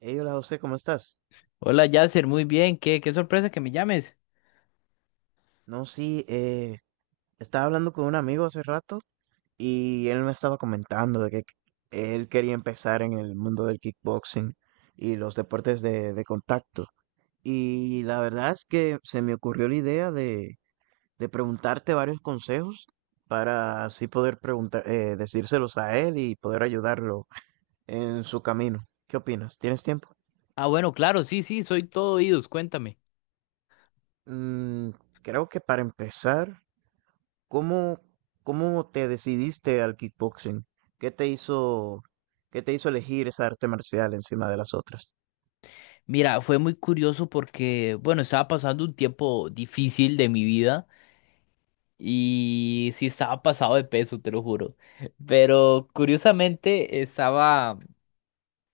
Hey, hola José, ¿cómo estás? Hola Yasser, muy bien, qué sorpresa que me llames. No, sí, estaba hablando con un amigo hace rato y él me estaba comentando de que él quería empezar en el mundo del kickboxing y los deportes de contacto. Y la verdad es que se me ocurrió la idea de preguntarte varios consejos para así poder preguntar, decírselos a él y poder ayudarlo en su camino. ¿Qué opinas? ¿Tienes tiempo? Ah, bueno, claro, sí, sí, soy todo oídos, cuéntame. Mm, Creo que para empezar. ¿Cómo, cómo te decidiste al kickboxing? ¿Qué te hizo, qué te hizo elegir esa arte marcial encima de las otras? Mira, fue muy curioso porque, bueno, estaba pasando un tiempo difícil de mi vida y sí estaba pasado de peso, te lo juro. Pero curiosamente estaba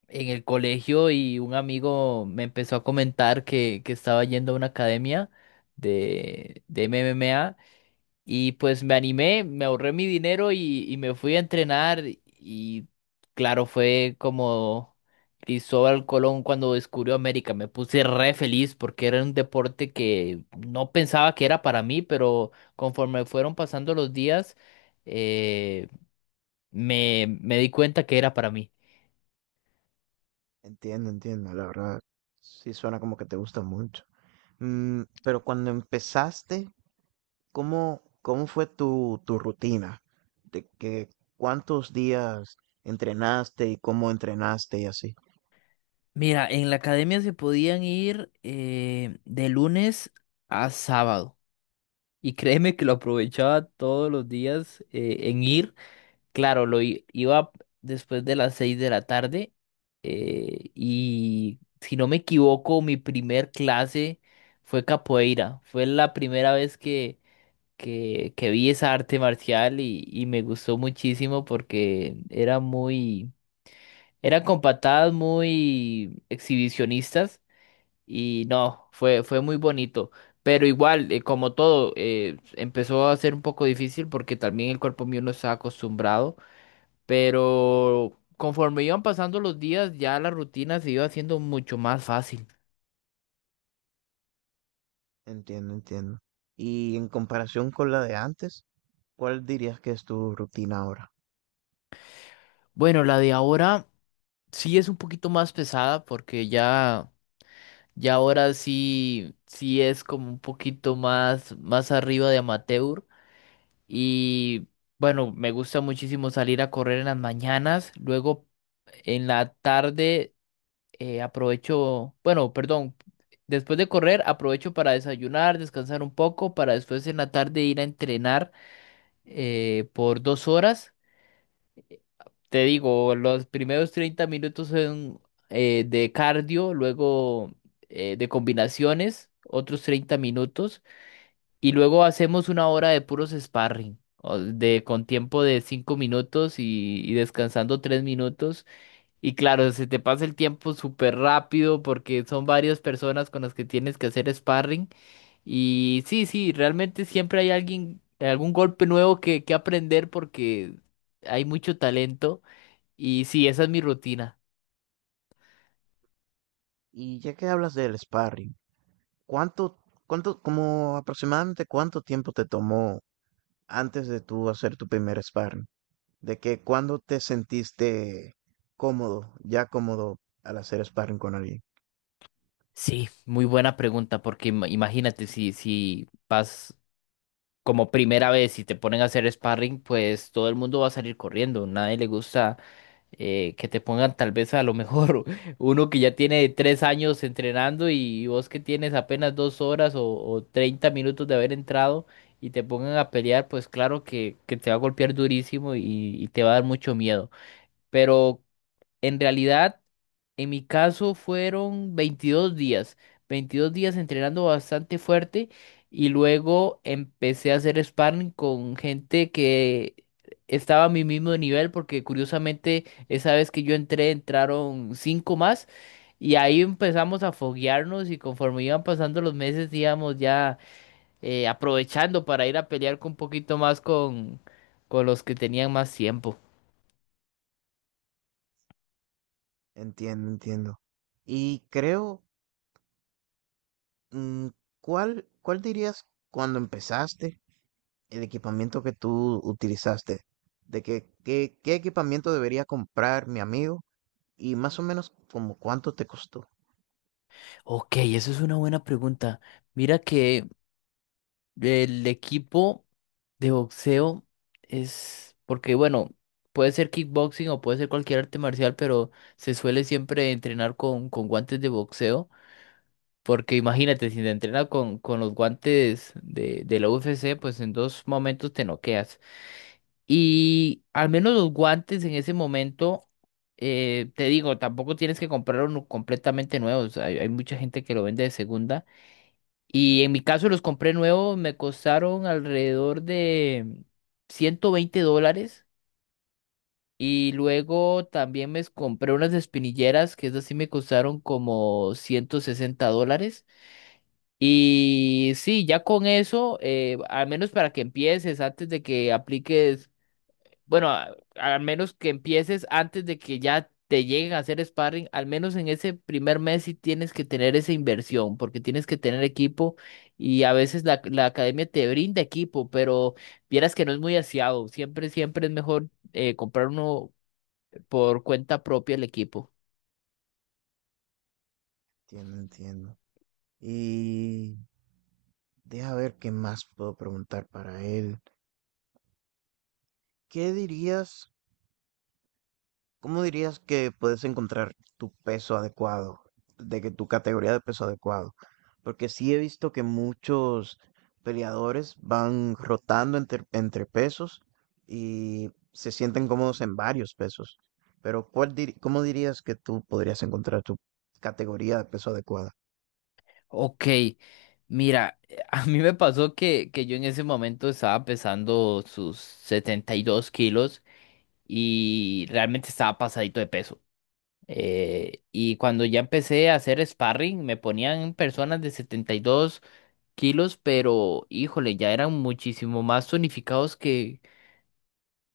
en el colegio y un amigo me empezó a comentar que estaba yendo a una academia de MMA. Y pues me animé, me ahorré mi dinero y me fui a entrenar. Y claro, fue como Cristóbal Colón cuando descubrió América. Me puse re feliz porque era un deporte que no pensaba que era para mí, pero conforme fueron pasando los días, eh, me di cuenta que era para mí. Entiendo, entiendo, la verdad. Sí suena como que te gusta mucho. Pero cuando empezaste, ¿cómo fue tu rutina? ¿De que cuántos días entrenaste y cómo entrenaste y así? Mira, en la academia se podían ir de lunes a sábado. Y créeme que lo aprovechaba todos los días en ir. Claro, iba después de las seis de la tarde, y si no me equivoco, mi primer clase fue capoeira. Fue la primera vez que vi esa arte marcial y me gustó muchísimo porque era muy, eran con patadas muy exhibicionistas y no, fue, fue muy bonito. Pero igual, como todo, empezó a ser un poco difícil porque también el cuerpo mío no estaba acostumbrado. Pero conforme iban pasando los días, ya la rutina se iba haciendo mucho más fácil. Entiendo, entiendo. Y en comparación con la de antes, ¿cuál dirías que es tu rutina ahora? Bueno, la de ahora sí es un poquito más pesada porque ya, ya ahora sí, sí es como un poquito más, más arriba de amateur. Y bueno, me gusta muchísimo salir a correr en las mañanas. Luego en la tarde, aprovecho, bueno, perdón. Después de correr, aprovecho para desayunar, descansar un poco, para después en la tarde ir a entrenar, por 2 horas. Te digo, los primeros 30 minutos son de cardio, luego de combinaciones, otros 30 minutos, y luego hacemos 1 hora de puros sparring, o de, con tiempo de 5 minutos y descansando 3 minutos. Y claro, se te pasa el tiempo súper rápido porque son varias personas con las que tienes que hacer sparring. Y sí, sí, realmente siempre hay alguien, algún golpe nuevo que aprender porque hay mucho talento. Y sí, esa es mi rutina. Y ya que hablas del sparring, ¿Cuánto, como aproximadamente cuánto tiempo te tomó antes de tú hacer tu primer sparring? ¿De que cuándo te sentiste ya cómodo al hacer sparring con alguien? Sí, muy buena pregunta porque imagínate si, si vas como primera vez y te ponen a hacer sparring, pues todo el mundo va a salir corriendo. Nadie le gusta que te pongan tal vez a lo mejor uno que ya tiene 3 años entrenando y vos que tienes apenas 2 horas o 30 minutos de haber entrado y te pongan a pelear, pues claro que te va a golpear durísimo y te va a dar mucho miedo. Pero en realidad, en mi caso fueron 22 días, 22 días entrenando bastante fuerte y luego empecé a hacer sparring con gente que estaba a mi mismo nivel porque curiosamente esa vez que yo entré entraron 5 más y ahí empezamos a foguearnos y conforme iban pasando los meses íbamos ya aprovechando para ir a pelear con un poquito más con los que tenían más tiempo. Entiendo, entiendo. Y creo, mm, ¿cuál dirías cuando empezaste el equipamiento que tú utilizaste? ¿Qué equipamiento debería comprar mi amigo? Y más o menos como cuánto te costó. Ok, eso es una buena pregunta. Mira que el equipo de boxeo es, porque bueno, puede ser kickboxing o puede ser cualquier arte marcial, pero se suele siempre entrenar con guantes de boxeo, porque imagínate, si te entrenas con los guantes de la UFC, pues en dos momentos te noqueas. Y al menos los guantes en ese momento... te digo, tampoco tienes que comprar uno completamente nuevo. O sea, hay mucha gente que lo vende de segunda y en mi caso los compré nuevos, me costaron alrededor de $120. Y luego también me compré unas espinilleras, que esas sí me costaron como $160. Y sí, ya con eso, al menos para que empieces, antes de que apliques bueno, al menos que empieces antes de que ya te lleguen a hacer sparring, al menos en ese primer mes sí tienes que tener esa inversión, porque tienes que tener equipo y a veces la academia te brinda equipo, pero vieras que no es muy aseado. Siempre, siempre es mejor, comprar uno por cuenta propia el equipo. Entiendo, entiendo. Y deja ver qué más puedo preguntar para él. ¿Qué dirías? ¿Cómo dirías que puedes encontrar tu peso adecuado? De que tu categoría de peso adecuado. Porque sí he visto que muchos peleadores van rotando entre pesos y se sienten cómodos en varios pesos. Pero ¿cómo dirías que tú podrías encontrar tu categoría de peso adecuado? Ok, mira, a mí me pasó que yo en ese momento estaba pesando sus 72 kilos y realmente estaba pasadito de peso. Y cuando ya empecé a hacer sparring, me ponían personas de 72 kilos, pero híjole, ya eran muchísimo más tonificados que,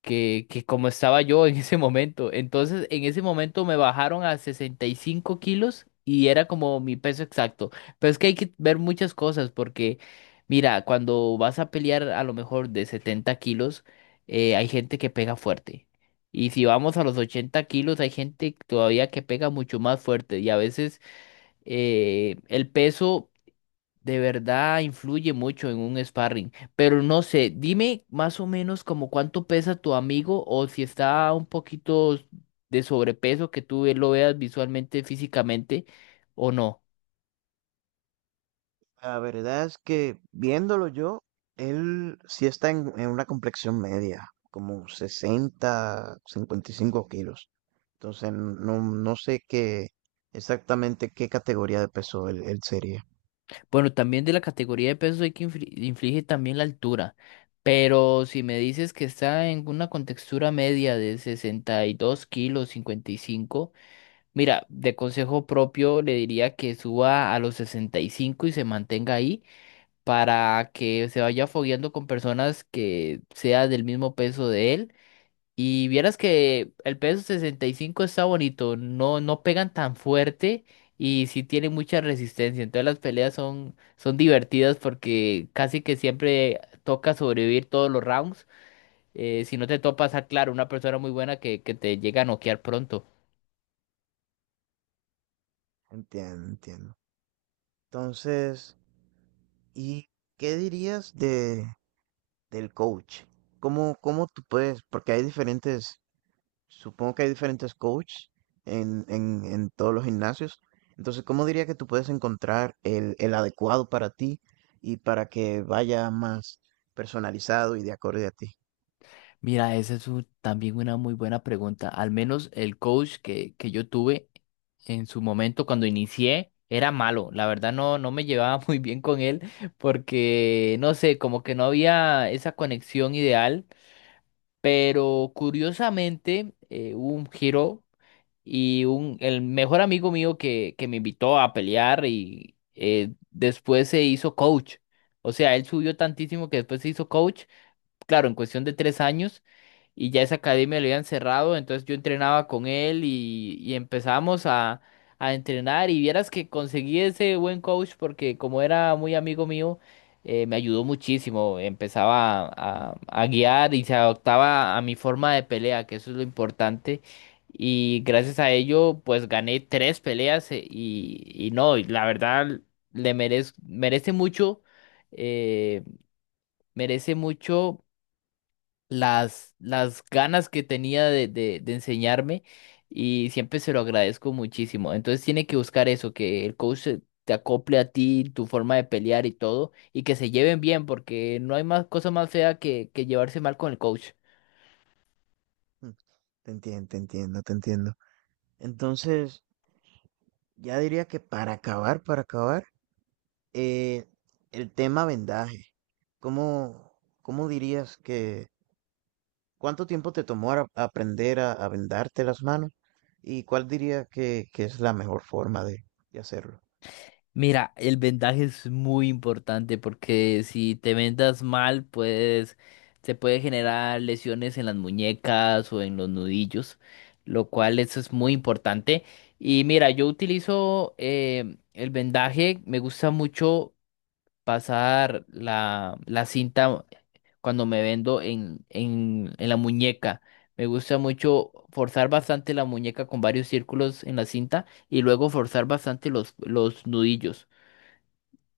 que, que como estaba yo en ese momento. Entonces, en ese momento me bajaron a 65 kilos y era como mi peso exacto. Pero es que hay que ver muchas cosas porque, mira, cuando vas a pelear a lo mejor de 70 kilos, hay gente que pega fuerte. Y si vamos a los 80 kilos, hay gente todavía que pega mucho más fuerte. Y a veces el peso de verdad influye mucho en un sparring. Pero no sé, dime más o menos como cuánto pesa tu amigo o si está un poquito de sobrepeso que tú lo veas visualmente, físicamente o no. La verdad es que viéndolo yo, él sí está en una complexión media, como 60, 55 kilos. Entonces no, no sé qué exactamente qué categoría de peso él, él sería. Bueno, también de la categoría de pesos hay que inflige también la altura. Pero si me dices que está en una contextura media de 62 kilos, 55, mira, de consejo propio le diría que suba a los 65 y cinco y se mantenga ahí para que se vaya fogueando con personas que sea del mismo peso de él. Y vieras que el peso 65 está bonito, no, no pegan tan fuerte y sí tienen mucha resistencia. Entonces las peleas son, son divertidas porque casi que siempre toca sobrevivir todos los rounds, si no te topas a, claro, una persona muy buena que te llega a noquear pronto. Entiendo, entiendo. Entonces, ¿y qué dirías de del coach? ¿Cómo, cómo tú puedes? Porque hay diferentes. Supongo que hay diferentes coaches en todos los gimnasios. Entonces, ¿cómo diría que tú puedes encontrar el adecuado para ti y para que vaya más personalizado y de acorde a ti? Mira, esa es también una muy buena pregunta. Al menos el coach que yo tuve en su momento cuando inicié era malo. La verdad no, no me llevaba muy bien con él porque, no sé, como que no había esa conexión ideal. Pero curiosamente, hubo un giro y un, el mejor amigo mío que me invitó a pelear y, después se hizo coach. O sea, él subió tantísimo que después se hizo coach, claro, en cuestión de 3 años y ya esa academia lo habían cerrado, entonces yo entrenaba con él y empezamos a entrenar y vieras que conseguí ese buen coach porque como era muy amigo mío, me ayudó muchísimo, empezaba a guiar y se adaptaba a mi forma de pelea, que eso es lo importante. Y gracias a ello, pues gané 3 peleas, y no, y la verdad le eh, merece mucho las ganas que tenía de enseñarme y siempre se lo agradezco muchísimo. Entonces tiene que buscar eso, que el coach te acople a ti, tu forma de pelear y todo, y que se lleven bien, porque no hay más cosa más fea que llevarse mal con el coach. Mm, Te entiendo, te entiendo, te entiendo. Entonces, ya diría que para acabar, eh, el tema vendaje. ¿Cómo, cómo dirías que, ¿cuánto tiempo te tomó aprender a vendarte las manos? ¿Y cuál diría que es la mejor forma de hacerlo? Mira, el vendaje es muy importante porque si te vendas mal, pues se puede generar lesiones en las muñecas o en los nudillos, lo cual eso es muy importante. Y mira, yo utilizo, el vendaje, me gusta mucho pasar la cinta cuando me vendo en la muñeca. Me gusta mucho forzar bastante la muñeca con varios círculos en la cinta y luego forzar bastante los nudillos.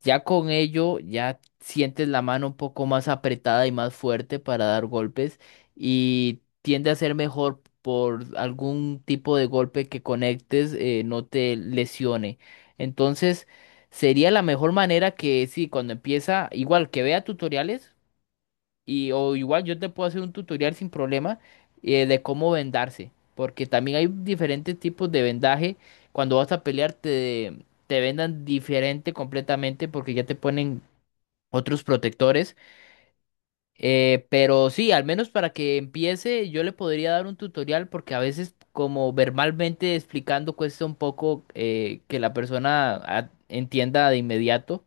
Ya con ello, ya sientes la mano un poco más apretada y más fuerte para dar golpes y tiende a ser mejor por algún tipo de golpe que conectes, no te lesione. Entonces, sería la mejor manera que sí, cuando empieza, igual que vea tutoriales. Y, o igual yo te puedo hacer un tutorial sin problema, de cómo vendarse. Porque también hay diferentes tipos de vendaje. Cuando vas a pelear te, te vendan diferente completamente porque ya te ponen otros protectores. Pero sí, al menos para que empiece yo le podría dar un tutorial porque a veces como verbalmente explicando cuesta un poco, que la persona ah, entienda de inmediato.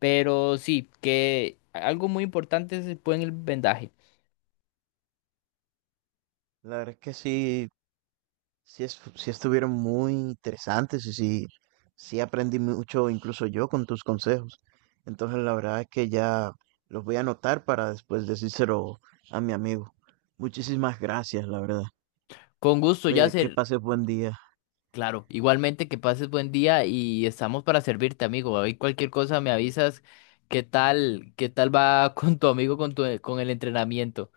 Pero sí, que algo muy importante es el buen vendaje. La verdad es que sí, sí, sí estuvieron muy interesantes y sí, sí aprendí mucho incluso yo con tus consejos. Entonces la verdad es que ya los voy a anotar para después decírselo a mi amigo. Muchísimas gracias, la verdad. Con gusto, Que Yasser. pases buen día. Claro, igualmente que pases buen día y estamos para servirte, amigo. Ahí cualquier cosa me avisas qué tal va con tu amigo, con tu, con el entrenamiento.